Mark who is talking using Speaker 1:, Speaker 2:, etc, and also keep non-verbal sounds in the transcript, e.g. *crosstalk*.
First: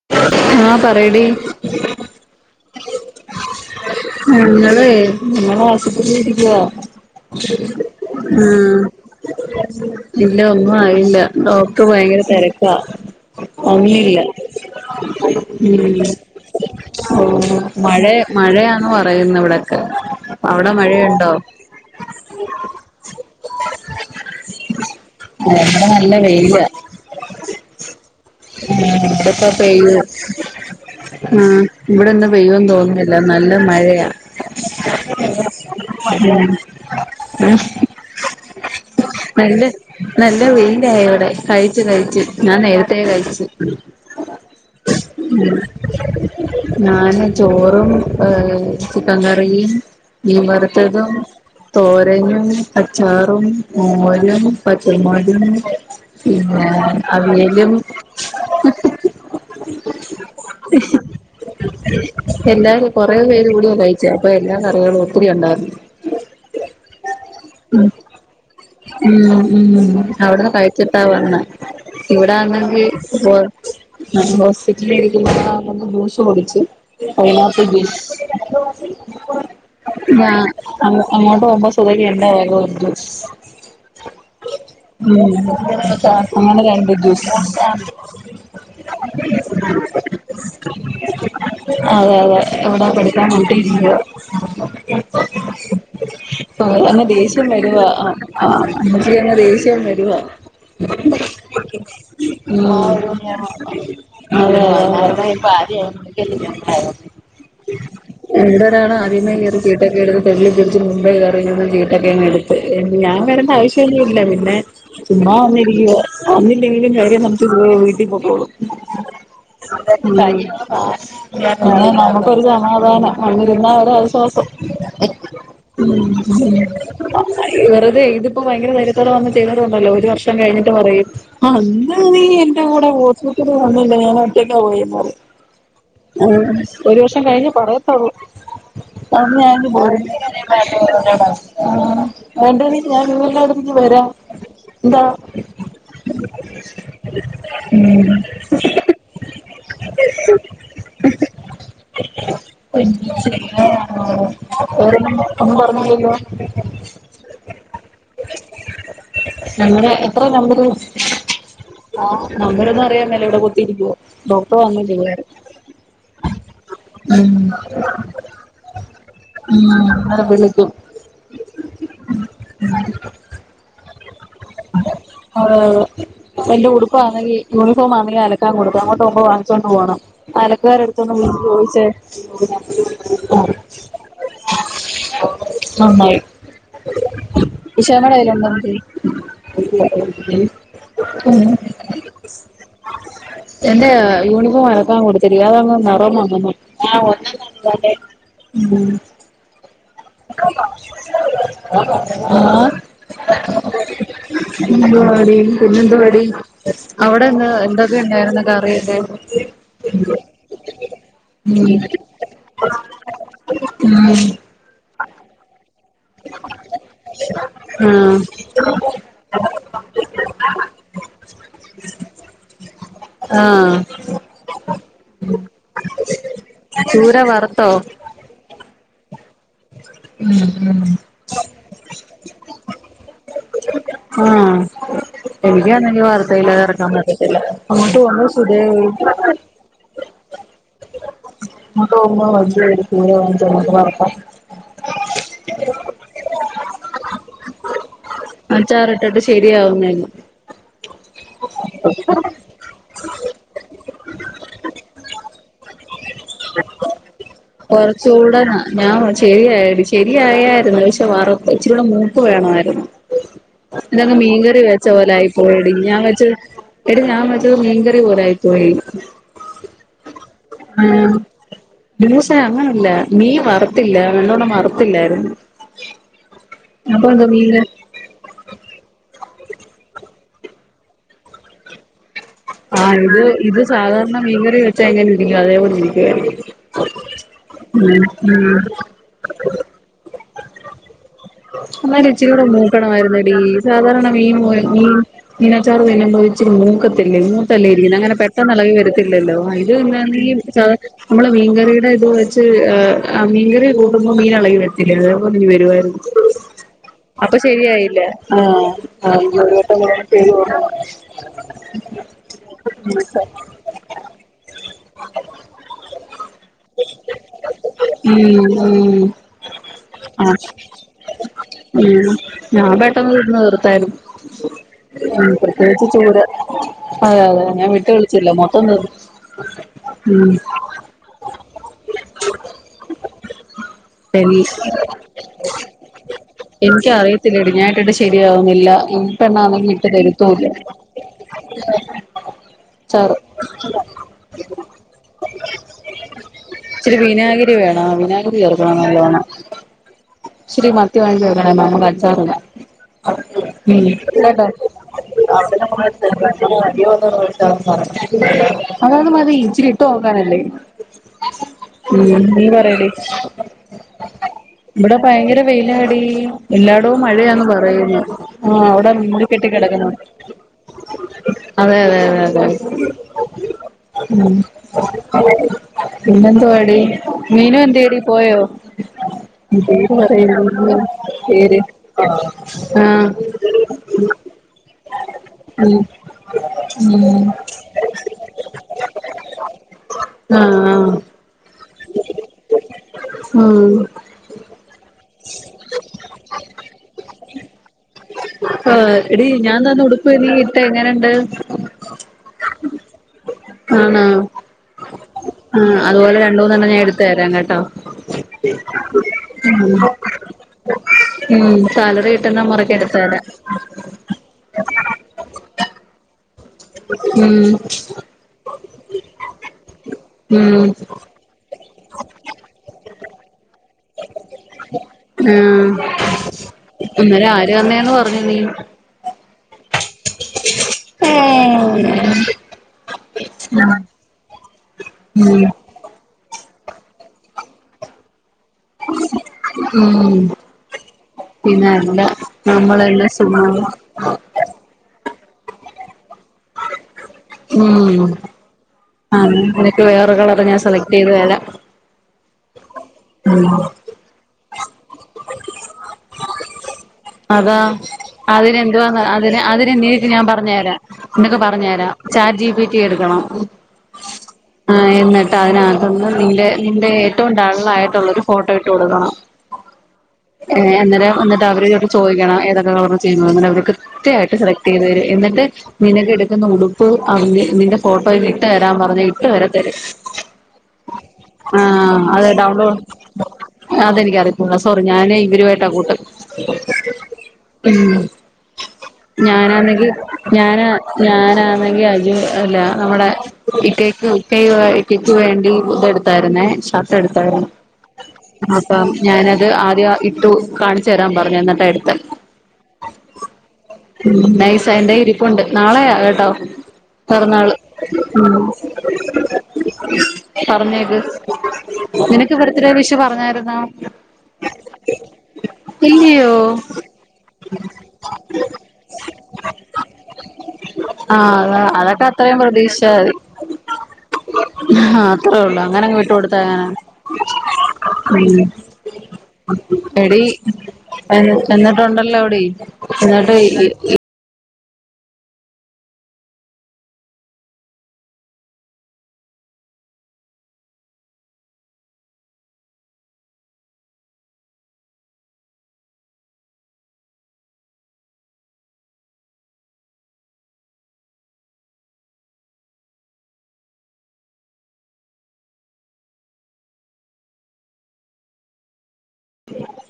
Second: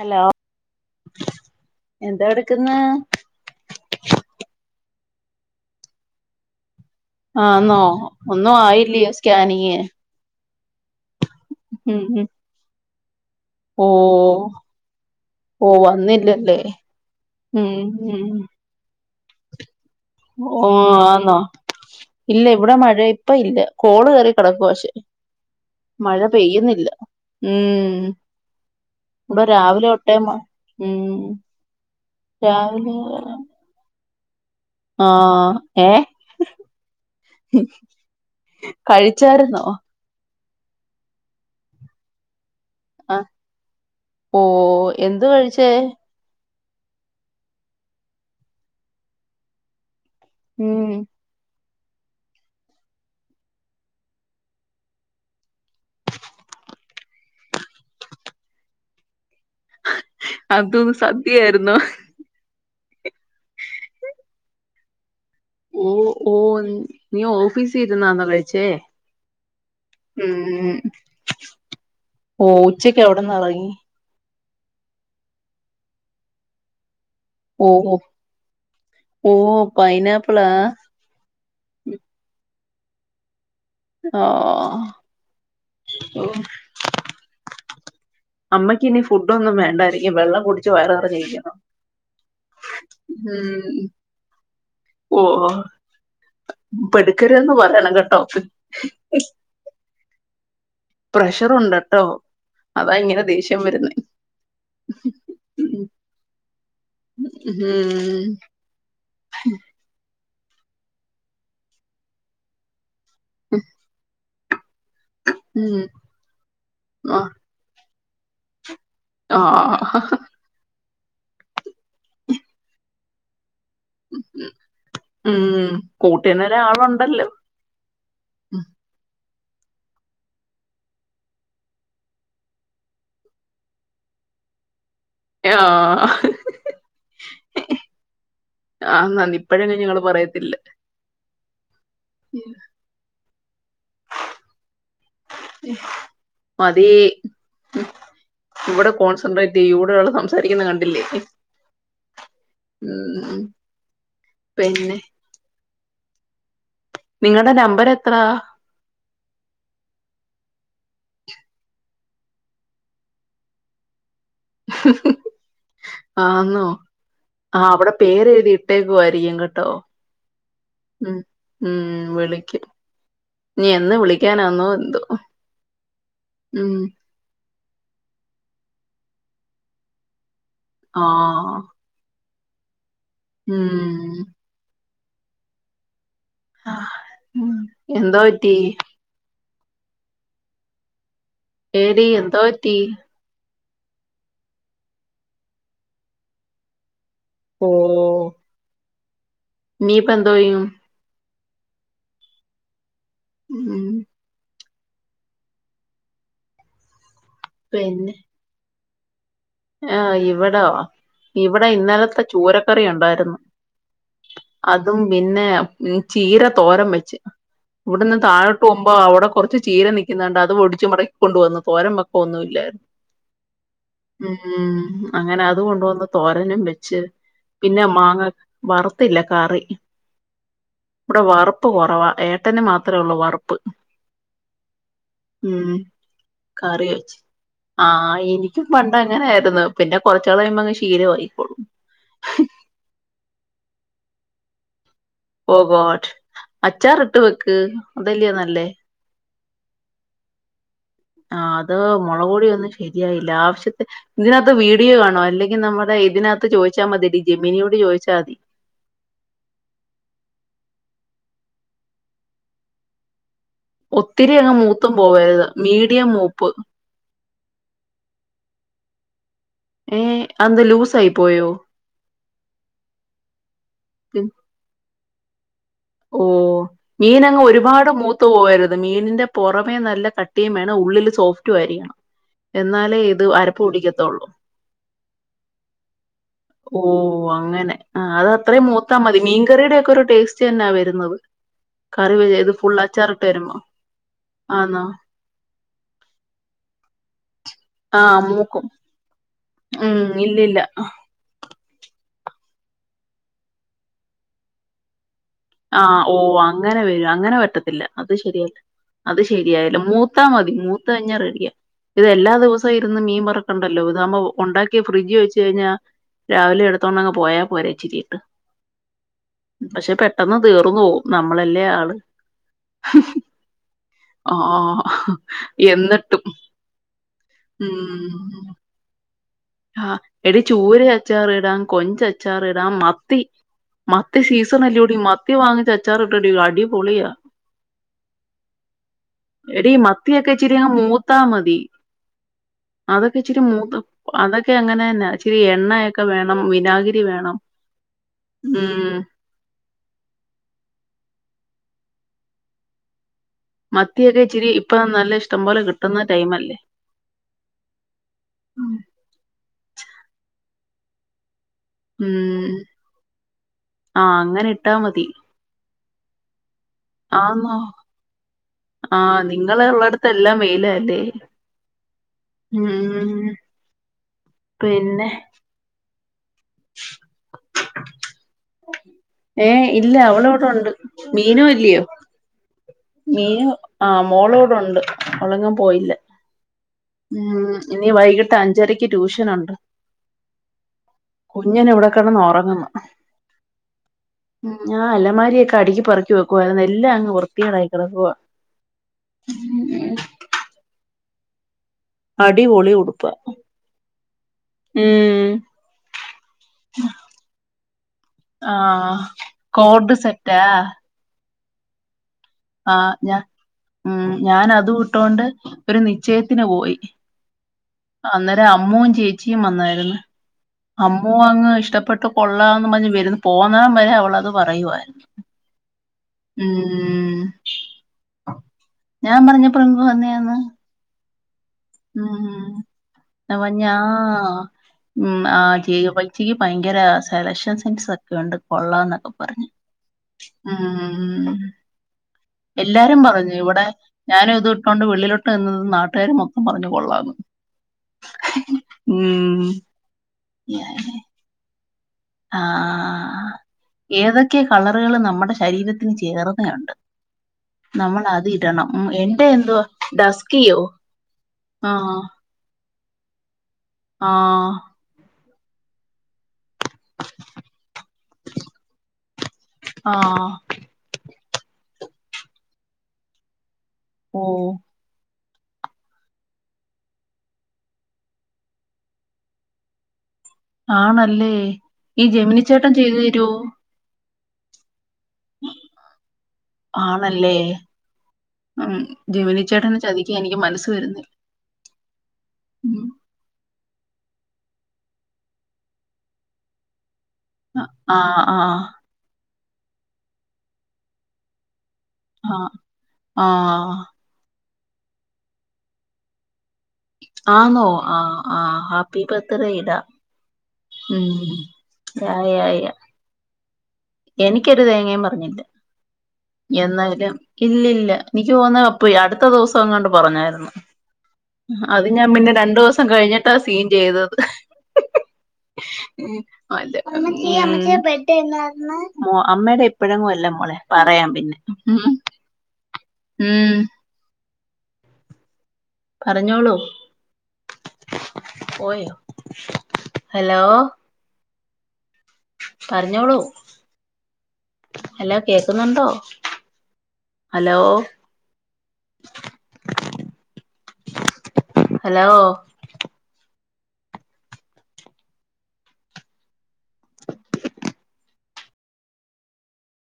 Speaker 1: Hello
Speaker 2: ആഹ് പറയടി
Speaker 1: എന്താ എടുക്കുന്ന
Speaker 2: ഞങ്ങളെ ഞങ്ങള് ആശുപത്രിയിലിരിക്കുവാ
Speaker 1: ആന്നോ ഒന്നും ആയില്ലേ സ്കാനിങ്ങ്
Speaker 2: ഇല്ല ഒന്നും ആയില്ല ഡോക്ടറ് ഭയങ്കര
Speaker 1: ഉം
Speaker 2: തെരക്കാ.
Speaker 1: ഓ
Speaker 2: വന്നില്ല
Speaker 1: ഓ
Speaker 2: ഹ്മ്മ്
Speaker 1: വന്നില്ലല്ലേ
Speaker 2: ഓഹ്
Speaker 1: ഉം
Speaker 2: മഴ
Speaker 1: ഉം
Speaker 2: മഴയാണോ അ പറയുന്നെ ഇവിടക്കെ
Speaker 1: ഓഹ് ആന്നോ, ഇല്ല ഇവിടെ മഴ ഇപ്പയില്ല കോള് കേയറി കെടക്കുകാ പക്ഷേ
Speaker 2: ഇവിടെ നല്ല
Speaker 1: മഴ പെയ്യുന്നില്ല. ഹ്മ്മ്
Speaker 2: ഇവിടൊക്കെ പെയ്ത്.
Speaker 1: ഉം
Speaker 2: ഹ്മ്മ് ഇവിടൊന്നും പെയ്യുന്ന്
Speaker 1: രാവിലെ
Speaker 2: തോന്നില്ല നല്ല മഴയാ
Speaker 1: ആഹ്, ഏഹ്
Speaker 2: നല്ല
Speaker 1: കഴിച്ചായിരുന്നോ
Speaker 2: നല്ല വെയിലായിവിടെ. കഴിച്ച് കഴിച്ച് ഞാനെ നേ രത്തെ
Speaker 1: ആ
Speaker 2: കഴിച്ച്.
Speaker 1: ഓ എന്ത്
Speaker 2: ഹ്മ്മ്
Speaker 1: കഴിച്ചേ
Speaker 2: ഞാന് ചോറും ഏഹ് ചിക്കൻ കറിയും മീൻ
Speaker 1: ഉം
Speaker 2: വറ്ത്തതും തോരഞ്ഞും അച്ചാറും മോരും പച്ചമൊളകും പിന്നെ അവിയലും *inaudible*
Speaker 1: അതും സദ്യയായിന്നോ
Speaker 2: എല്ലാരും കുറേ പേരും കൂടിയാ കഴിച്ചേ അപ്പൊ എല്ലാ കറികളും ഒത്തിരിയുണ്ടായിരുന്നു
Speaker 1: ഓഹ് ഓഹ് നീ ഓഫീസിരുന്നാന്നോ കഴിച്ചെ
Speaker 2: ഹ്മ്മ് ഹ്മ്മ് അവിടുന്ന്
Speaker 1: ഉം
Speaker 2: കഴിച്ചിട്ടാ വന്നെ
Speaker 1: ഓ
Speaker 2: ഇവിടാണെങ്കി
Speaker 1: ഉച്ചക്ക്
Speaker 2: ഹോ
Speaker 1: അവിടെന്ന് ഇറങ്ങി
Speaker 2: ഹോസ്പിറ്റലിരിക്കുമ്പോ ആണെങ്കിൽ ജ്യൂസ്‌ കുടിച്ച് പൈനാപ്പിൾ
Speaker 1: ഓ
Speaker 2: ജ്യൂസ്‌
Speaker 1: ഓ
Speaker 2: *unintelligible* ഞാൻ
Speaker 1: പൈനാപ്പിളാ
Speaker 2: ആഹ് അങ്ങോട്ട് പോകുമ്പോ സുഖല്ലാ *unintelligible*
Speaker 1: ആ
Speaker 2: ഹ്മ്മ് അങ്ങനെ രണ്ട് ജ്യൂസ്
Speaker 1: അമ്മയ്ക്കിനി ഫുഡോന്നും വേണ്ടായിരിക്കും വെള്ളം കുടിച്ച് വയറ് നെറഞ്ഞിരിക്കും
Speaker 2: അതെ എവിടെ പഠിക്കാൻ
Speaker 1: ഓ
Speaker 2: *unintelligible* *inaudible* അങ്ങ് ദേഷ്യം
Speaker 1: പെടുക്കരുതെന്ന്
Speaker 2: വരുവാ
Speaker 1: പറയണം
Speaker 2: ആഹ്
Speaker 1: കേട്ടോ
Speaker 2: ആഹ് അമ്മയ്ക്കങ്ങ് ദേഷ്യം വരുവാ *inaudible* ഹ്മ്മ്
Speaker 1: പ്രഷറുണ്ട് കേട്ടോ അതാ ഇങ്ങനെ ദേഷ്യം വരുന്നേ
Speaker 2: അതെ *unintelligible* ഹോസ്പിറ്റലിൽ നിക്കണ്ടയോ
Speaker 1: ആഹ്
Speaker 2: എന്തരാണ് ആദ്യമേ കയറി ഷീട്ടൊക്കെടുത്ത് തള്ളി പിരിച്ചു മുമ്പേ കറിയങ്ങു ചീട്ടൊക്കെ എടുത്ത് ഞാൻ വരേണ്ട ആവശ്യമൊന്നുമില്ല പിന്നെ ചുമ്മാ വന്നിരിക്കുവാ വന്നില്ലെങ്കിലും
Speaker 1: ആ
Speaker 2: കാര്യമൊന്നും വീട്ടിൽ പൊക്കോളും
Speaker 1: ആ
Speaker 2: *unintelligible* പിന്നെ നമുക്കൊരു സമാധാനാ വന്നിരുന്നാല് ഒരു ആശ്വാസം *inaudible*
Speaker 1: ഉം കൂട്ടിന്
Speaker 2: ഹ്മ്മ്
Speaker 1: ഒരാളുണ്ടല്ലോ
Speaker 2: വെറുതെ ഇതിപ്പോ ഭയങ്കര ധൈര്യത്തോടെ വന്നു ചെയ്തതു കൊണ്ടല്ലോ ഒരു വർഷം കഴിഞ്ഞിട്ട് പറയും അന്ന് നീ എന്റെ കൂടെ ഹോസ്പിറ്റിൽ വന്നില്ലേ ഞാൻ ഒറ്റക്കാ പോയെന്ന് പറയും
Speaker 1: ആഹ്.
Speaker 2: ആ ഒരു വർഷം കഴിഞ്ഞേ പറയത്തുള്ളൂ
Speaker 1: ആ എന്നാ
Speaker 2: അത് ഞാൻന്റെ
Speaker 1: ഇപ്പഴെങ്ങും ഞങ്ങള്
Speaker 2: ബോർഡ്
Speaker 1: പറയത്തില്ല
Speaker 2: ആ വേണ്ട നീ ഞാൻ സുഖോല്ലാടന്നട്ട് വരാം എന്താ
Speaker 1: അതെ ഇവിടെ കോൺസെൻട്രേറ്റ് ചെയ്യൂ ഇവിടെ ഒരാള് സംസാരിക്കുന്നത് കണ്ടില്ലേ ഉം പിന്നെ
Speaker 2: അതും പറഞ്ഞില്ലല്ലോ
Speaker 1: നിങ്ങടെ നമ്പർ എത്രാ
Speaker 2: നമ്മുടെ എത്രാ നമ്പരു ആ നമ്പരൊന്നും അറിയാമേല ഇവിടെ കുത്തിരിക്കുവാ ഡോക്ടർ വന്നില്ല ഇത്വരെ
Speaker 1: ആഹ്ന്നോ ആഹ് അവിടെ പേരെഴുതിയിട്ടേക്കുവായിരിക്കും കേട്ടോ
Speaker 2: ഉം അന്നേരം വിളിക്കും
Speaker 1: ഉം ഉം വിളിക്കും ഇനി എന്ന് വിളിക്കും
Speaker 2: അ എന്റെ
Speaker 1: ഉം
Speaker 2: ഉടുപ്പ് ആണെങ്കി യൂണിഫോം ആണെങ്കിൽ അലക്കാൻ കൊടുത്ത അങ്ങോട്ട് പോവുമ്പം വാങ്ങിച്ചോണ്ട് പോണം അലക്കാരോടൊന്ന്
Speaker 1: ആഹ്
Speaker 2: ചോദിച്ചേ *unintelligible*
Speaker 1: ഉം
Speaker 2: നന്നായി
Speaker 1: ആ, ഉം എന്തോ
Speaker 2: വിശമ്മേട
Speaker 1: പറ്റി
Speaker 2: *unintelligible* ഉം
Speaker 1: ഏടീ എന്താ പറ്റി
Speaker 2: എന്റെ യൂണിഫോം അലക്കാൻ കൊടുത്തിരിക്ക അതങ്ങ് നെറം മങ്ങുന്നു
Speaker 1: ഓ
Speaker 2: ഉം
Speaker 1: നീ പ എന്തോയും
Speaker 2: ആഹ്
Speaker 1: ഉം
Speaker 2: ന്ത്വാടി പിന്നെന്ത്വാടി അവിടെന്ന് എന്തൊക്കെ
Speaker 1: പിന്നെ
Speaker 2: ഉണ്ടായിര്ന്ന് കറിവച്ചെ
Speaker 1: ആഹ് ഇവിടോ ഇവിടെ ഇന്നലത്തെ ചൂരക്കറി ഉണ്ടായിരുന്നു
Speaker 2: ഉം
Speaker 1: അതും പിന്നെ ചീര തോരം വെച്ച് ഇവിടുന്ന്
Speaker 2: ആഹ്
Speaker 1: താഴ പോകുമ്പോൾ അവിടെ കുറച്ച് ചീര നിക്കുന്നുണ്ട് അത് ഒടിച്ച് മടക്കിക്കൊണ്ട് വന്നു തോരം വെക്കാൻ ഒന്നും ഇല്ലായിരുന്നു
Speaker 2: ആഹ്
Speaker 1: ഉം അങ്ങനെ അത് കൊണ്ടുവന്ന് തോരനും വെച്ച്
Speaker 2: ചൂര വറുത്തോ
Speaker 1: പിന്നെ മാങ്ങ വറുത്തില്ല കറി
Speaker 2: ഉം ഉം
Speaker 1: ഇവിടെ വറുപ്പ് കുറവാ ഏട്ടന് മാത്രമേ ഉള്ളൂ വറുപ്പ്
Speaker 2: ആ
Speaker 1: ഉം
Speaker 2: എനിക്കാണെങ്കി വാർത്തയില്ലാത
Speaker 1: കറി
Speaker 2: എറക്കാൻ പറ്റത്തില്ല അങ്ങോട്ട് പോന്നു സുധേ
Speaker 1: അങ്ങനെയായിരുന്നു പിന്നെ കൊറച്ചാള് കഴിപോ ശീലമായിക്കോളും
Speaker 2: *unintelligible*
Speaker 1: പോകോട്ട അച്ചാറ് ഇട്ട് വെക്ക് അതല്ലയെ നല്ലേ
Speaker 2: ഇട്ടോട്ട് ശരിയാവുന്നരുന്നു
Speaker 1: ആ അത് മുളക്കൊടിയൊന്നും ശരിയായില്ല ആവശ്യത്തെ ഇതിനകത്ത് വീഡിയോ കാണോ അല്ലെങ്കിൽ നമ്മുടെ ഇതിനകത്ത് ചോദിച്ചാൽ മതിയടി ജമീനിയോട് ചോദിച്ചാൽ മതി
Speaker 2: ഞാ *unintelligible* ശരിയായടി ശരിയായായിരുന്നു പക്ഷെ വറപ്പ് ഇച്ചികുടെ മൂക്ക് വേണയിരുന്നു ഇതങ്ങ്
Speaker 1: ഒത്തിരി അങ്ങ്
Speaker 2: മീൻകറി വെച്ച
Speaker 1: മൂത്തും
Speaker 2: പോലെ ആയി
Speaker 1: പോവരുത്
Speaker 2: പോയടി ഞാൻ
Speaker 1: മീഡിയം
Speaker 2: വെച്ചത്
Speaker 1: മൂപ്പ്
Speaker 2: എടി ഞാൻ വെച്ചത് മീൻകറി പോലെയായി പോയി
Speaker 1: ഏ അത് എന്താ ലൂസ ആയി
Speaker 2: ആഹ്
Speaker 1: പോയോ
Speaker 2: *unintelligible* അങ്ങനല്ല മീൻ വറുത്തില്ല
Speaker 1: ഉം.
Speaker 2: നല്ലോണം വറുത്തില്ലായിരുന്നു
Speaker 1: ഓ
Speaker 2: അപ്പൊ എന്തോ
Speaker 1: മീനങ്ങ്
Speaker 2: മീന്
Speaker 1: ഒരുപാട് മൂ പോകരുത് മീനിന്റെ പുറമേ നല്ല കട്ടിയും വേണം ഉള്ളിൽ സോഫ്റ്റ് ആയിരിക്കണം
Speaker 2: ആഹ്
Speaker 1: എന്നാലേ
Speaker 2: ഇത് ഇത്
Speaker 1: അരപ്പ്
Speaker 2: സാധാരണ
Speaker 1: പിടിക്കത്തുള്ളൂ
Speaker 2: മീൻകറി വെച്ച എങ്ങനെ ഇരിക്കും അതേപോലെ ഇരിക്കുവയിരിക്കും
Speaker 1: ഓഹ് അങ്ങനെ ആഹ് അത് അത്രയും മൂത്താ മതി മീൻകറിയുടെക്കെ ഒരു ടെസ്റ്റ് തന്നെ വരുന്നത്
Speaker 2: അന്നല്ലും
Speaker 1: കറി
Speaker 2: ഇച്ചിരിമ്മ്
Speaker 1: വെ-
Speaker 2: കൂടെ
Speaker 1: ഇത് ഫുൾ അച്ചാറിട്ട്
Speaker 2: മൂക്കണമായിരുന്നടി
Speaker 1: വരുമ്പോ
Speaker 2: സാധാരണ മീൻപോലെ
Speaker 1: ആന്നോ
Speaker 2: മീൻ മീനച്ചാറു തിനുബോ ഇച്ചിരി മൂക്കത്തില്ലേ മൂക്കല്ലേ ഇരിക്കുന്നു
Speaker 1: ആ
Speaker 2: അങ്ങനെ പെട്ടെന്ന്
Speaker 1: മൂക്കും
Speaker 2: ഇളകി വരത്തില്ലല്ലോ ആയില്
Speaker 1: ഉം
Speaker 2: വന്നേ നീ
Speaker 1: ഇല്ലില്ല
Speaker 2: *unintelligible* നമ്മള് മീൻകറിയുടെ ഇത് വെച്ച് എഹ് മീൻകറി കൂട്ടുബോ മീൻ ഇളകി വ തിലെ *unintelligible* വരും
Speaker 1: ആഹ് ഓഹ് അങ്ങനെ വര അങ്ങനെ പറ്റത്തില്ല
Speaker 2: ശരിയായില്ല
Speaker 1: അത് ശെരിയ
Speaker 2: ആഹ് ആഹ്
Speaker 1: അത്
Speaker 2: ഇനി ഒരു വട്ടം
Speaker 1: ശെരിയായില്ല
Speaker 2: കൂടെ
Speaker 1: മൂത്താ
Speaker 2: ചെയ്ത്
Speaker 1: മതി
Speaker 2: നോക്കണം
Speaker 1: മൂത്തഴിഞ്ഞാ റെഡിയാ ഇത് എല്ലാ ദിവസവും ഇരുന്ന് മീൻ വറക്കണ്ടല്ലോ ഇതാകുമ്പോ ഉണ്ടാക്കി ഫ്രിജിൽ വെച്ച് കഴിഞ്ഞാ രാവിലെ എടുത്തോണങ് പോയാ പോരെ ഇച്ചിരിട്ട്
Speaker 2: ഉം ഉം
Speaker 1: പക്ഷെ പെട്ടെന്ന്
Speaker 2: ആഹ്
Speaker 1: തീർന്നു പോവും നമ്മളല്ലേ ആള്
Speaker 2: ഉം ഞാൻ പെട്ടെന്ന് തീന്ന് തീർത്തായിരുന്നു
Speaker 1: ആ
Speaker 2: ഉം പ്രത്യേകിച്ച് ചോറ്
Speaker 1: എന്നിട്ടും
Speaker 2: അതെ അതെ ഞാൻ വിട്ട് വിളിച്ചില്ല മൊത്തം തീർന്ന്
Speaker 1: ആഹ് എടി ചൂര അച്ചാറി ഇടാം കൊഞ്ച് അച്ചാറി ഇടാം മത്തി മത്തി
Speaker 2: ശരി
Speaker 1: സീസൺ അല്ലൂടി മത്തി വാങ്ങ അച്ചാർ ഇട്ട്നോക്ക് അടിപൊളിയാ
Speaker 2: എനിക്കറിയത്തില്ലടി ഞാൻ ഇട്ടിട്ട് ശരിയാവുന്നില്ല ഈ പെണ്ണാണെങ്കി
Speaker 1: എടി
Speaker 2: ഇട്ട്
Speaker 1: മത്തിയൊക്കെ
Speaker 2: തരുത്തൂല്ല
Speaker 1: ഇച്ചിരി മൂ ത്താ മതി അതൊക്കെ
Speaker 2: ചാറ്
Speaker 1: ഇച്ചിരി മൂത്ത് അതൊക്കെ അങ്ങനെന്നെ ഇച്ചിരി എണ്ണയെക്കെ വേണം
Speaker 2: ഇച്ചിരി
Speaker 1: വിനാഗിരി വേണം
Speaker 2: വിനാഗിരി വേണം വിനാഗിരി
Speaker 1: ഉം
Speaker 2: ചേർക്കണം നല്ലോണം ഇച്ചിരി മത്തിവാങ്‌ച്ച് വെക്കണം നമ്മക് അച്ചാറിടാ ഉം
Speaker 1: മത്തിയൊക്കെ ഇച്ചിരി ഇപ്പൊ നല്ല
Speaker 2: *inaudible*
Speaker 1: ഇഷ്ടം പോലെ കിട്ടുന്ന ടൈമല്ലേ
Speaker 2: അതത് മതി ഇച്ചിരി ഇട്ട് നോകാനല്ലേ ഉം നീ പറയടി
Speaker 1: ആഹ് അങ്ങനെ ഇട്ട
Speaker 2: ഇവിടെ
Speaker 1: മതി
Speaker 2: ഭയങ്കര വെയിലാടി എല്ലാടോം മഴയാന്ന്
Speaker 1: ആന്നോ
Speaker 2: പറയുന്നു ആഹ് അവിടെ
Speaker 1: ആ
Speaker 2: മൂടി കെട്ടി
Speaker 1: നിങ്ങള്
Speaker 2: കെടക്കുന്നു
Speaker 1: ഉള്ളടത്തെല്ലാം വെയിലല്ലേ
Speaker 2: അതെ അതെ അതെ അതെ
Speaker 1: ഉം
Speaker 2: ഉം
Speaker 1: പിന്നെ
Speaker 2: പിന്നെന്തോ വ മീനു എന്തെടി പോയോ
Speaker 1: ഏ ഇല്ല അവള് ഇവിടുണ്ട്
Speaker 2: പറയുന്നില്ല
Speaker 1: മീനു
Speaker 2: പേര്
Speaker 1: അല്ലയോ
Speaker 2: ആഹ്
Speaker 1: മീനു ആഹ് മോളിവിടെ ഉണ്ട് ഓള് എങ്ങും പോയില്ല
Speaker 2: ഉം
Speaker 1: ഉം ഇനി വൈകിട്ട് അഞ്ചരക്ക് ട്യൂഷനുണ്ട്
Speaker 2: ആഹ് ആഹ്
Speaker 1: കുഞ്ഞന് ഇവിടെകെടന്ന് ഉറങ്ങ്ന്ന്
Speaker 2: ഉം
Speaker 1: ഉം ആഹ് അലമാരിയൊക്കെ അടുക്കി പറക്കി വെക്കുവായിരുന്നു എല്ലാം അങ്ങ് വൃത്തിക്കെടായി കെടക്കുവാ
Speaker 2: ആഹ് എടി ഞാൻ തന്ന ഉടുപ്പ് ട്ടേ എങ്ങനെണ്ട്
Speaker 1: അടിപൊളി ഉടുപ്പ
Speaker 2: ആണോ? ആഹ് അതുപോലെ രണ്ടൂന്നെണ്ണം ഞാൻ എടുത്തുതരാം കെട്ടോ.
Speaker 1: ആഹ് കോഡ് സെറ്റാ
Speaker 2: ഉം സാലറി കിട്ടുന്ന മുറക്ക്
Speaker 1: ആഹ്
Speaker 2: എടുത്ത്
Speaker 1: ഞാൻ
Speaker 2: തരാം
Speaker 1: ഉം ഞാനതു വിട്ടോണ്ട് ഒരു നിശ്ചയത്തിന് പോയി.
Speaker 2: ഉം
Speaker 1: അന്നേരം അമ്മൂ ചേച്ചിയും വന്നാര്ന്നു
Speaker 2: ഉം
Speaker 1: അമ്മൂ അങ്ങ് ഇഷ്ടപ്പെട്ട് കൊള്ളാന്നും പറഞ്ഞ് വിരുന്ന് പോന്നാം വരെ അവളത് പറയുവായിരുന്നു ഉം
Speaker 2: അന്നേരെ ആര് തന്നെന്ന് പറഞ്ഞു നീ
Speaker 1: ഞാൻ പറഞ്ഞ പ്രിംഗുവന്നെയാന്ന്.
Speaker 2: ഏഹ്
Speaker 1: ഉ അവഞ്ഞാ ഉം ആ ചെയ്യോ പൈ ചീ പയങ്കര സെലക്ഷൻ സെൻസൊക്കെണ്ട് കൊള്ളാംന്നക്കെ പറഞ്ഞ്.
Speaker 2: ഉം
Speaker 1: ഉം
Speaker 2: പിന്നെ അല്ല
Speaker 1: എല്ലാരും
Speaker 2: നമ്മളെന്നെ
Speaker 1: പറഞ്ഞു ഇവിടെ
Speaker 2: ചുമ്മാ
Speaker 1: ഞാനുത് ഇട്ടുകോണ്ട് വള്ളിലിട്ട് എന്നത് നാട്ടുകാരും മൊത്തം പറഞ്ഞു കൊള്ളാകും.
Speaker 2: ഉം ആന്ന്
Speaker 1: ഉം
Speaker 2: നിനക്ക് വേറെ കളറ് ഞാൻ സെലക്ട്യ്ത് തരാം.
Speaker 1: ആഹ് ആഹ് ആഹ്
Speaker 2: ഉം
Speaker 1: ഏതക്കെ കളറുകള് നമ്മടെ ശരീരത്തിന് ചേർന്നയൊണ്ട്.
Speaker 2: അതാ അതിനെന്തുവാണ്
Speaker 1: എന്റെ
Speaker 2: അതിന്
Speaker 1: എന്തുവാ
Speaker 2: അതിന് നീട്ടി ഞാ
Speaker 1: ഡസ്കിയോ
Speaker 2: പറഞ്ഞരാ നിക്ക് പറഞ്ഞര.
Speaker 1: ആഹ്
Speaker 2: ചാറ്റ് ജി പി ട്ടി എടുക്കണം
Speaker 1: ആഹ്‌.
Speaker 2: എന്നിട്ട് അയിനാത്തന്ന് നിന്റെ നിൻ്റെ ഏറ്റവും ഡള്ളായിട്ടുള്ളൊരു ഫോട്ടോ ഇട്ട് കൊടുക്കണം.
Speaker 1: ആഹ്
Speaker 2: ഏഹ് എങ്ങനെ എന്നിട്ട് അവരോട് ചോദിക്കണം ഏതൊക്കെ കളർ ചേരനെന്ന് അവര്
Speaker 1: ഓ
Speaker 2: കൃത്യയിട്ട് സെലക്ട് ട്ടെയ്ത് ന്നിട്ട് നിനക്ക് എടക്കന്നെ ഉടു പ്പ് അവന്റെ ഫോട്ടോ ഇത് ഇട്ടു തരാൻ പറഞ്ഞ ഇട്ടു വരേ തരു.
Speaker 1: ആണല്ലേ ഈ ജമിനിച്ചേട്ടൻ ചെയ്തു തരുവോ
Speaker 2: അതെനിക്കറയിത്തില്ല സോറി ഞാന് ഇവരുവായിട്ടാ കൂട്ട്.
Speaker 1: ആണല്ലേ ഉം ജെമിനിച്ചേട്ടനെ
Speaker 2: ഞാനാണെങ്കി
Speaker 1: ചതിക്കാൻ എനിക്ക്
Speaker 2: ഞാനാ
Speaker 1: മനസ്സ് വരുന്നില്ല
Speaker 2: ഞാനാ വയ്യങ്കി അല്ല
Speaker 1: ഉം
Speaker 2: അമ്മടെ ഇക്കക്ക് ഇക്കയു ഇക്കാക്ക് വേണ്ടി ഇതെടുത്താരുന്നേ ശാ ട്ട് എടതേൻ
Speaker 1: അ- ആഹ് ആഹ്
Speaker 2: അപ്പ ഞാനത് ആദ്യ ഇട്ടു കാണിചേരാൻ പറഞ്ഞു എന്നിട്ടാ എടുത്തെ
Speaker 1: ആഹ്‌ ആഹ്
Speaker 2: നൈസ എന്റയ് ഇരിപ്പൊണ്ട് നാളെയാ കെട്ടോ. പൊറന്നാള്
Speaker 1: ആന്നോ ആഹ് ആഹ് ഹാപ്പി ബർത്ത്ഡേ ഇടാ
Speaker 2: ഉം പറഞ്ഞേത്
Speaker 1: ഉം യാ
Speaker 2: നിനക്ക്
Speaker 1: യാ
Speaker 2: ബർത്തഡേ
Speaker 1: യാ
Speaker 2: വിഷ് പറഞ്ഞായിരുന്നോ?
Speaker 1: എനിക്കൊരു തേങ്ങേ പറഞ്ഞില്ല.
Speaker 2: ഇല്ലിയോ?
Speaker 1: എന്നാലും ഇല്ലില്ല എനിക്ക് തോന്നെ യ്പ്പ അടുത്ത ദിവസംങ്ങാണ്ട് പറഞ്ഞായിരുന്നു.
Speaker 2: ആഹ് അത
Speaker 1: അത് ഞാ
Speaker 2: അതൊക്കെ
Speaker 1: പിന്നെ
Speaker 2: അത്രയും
Speaker 1: രണ്ടു ദിവസം
Speaker 2: പ്രതീക്ഷിച്ചാ മതി
Speaker 1: കഴിഞ്ഞിട്ടാ സീൻ ചെയ്തത്
Speaker 2: ആഹ് അത്രേ ഉള്ളൂ അങ്ങനങ്ങ് വിട്ട് കൊടുത്താ എങ്ങനാ
Speaker 1: അല്ല
Speaker 2: ഉം
Speaker 1: അമ്മായിടെ ഇപ്പലൊന്നു എല്ല പറയാ പിന്നെ.
Speaker 2: തള്ളോടി എന്നിട്ട്
Speaker 1: ഉം
Speaker 2: ഈ ഈ ഈ
Speaker 1: പറഞ്ഞോളൂ പോയോ ഹലോ? പറഞ്ഞോളൂ ഹലോ കേക്കുന്നുണ്ടോ ഹലോ? ഹലോ?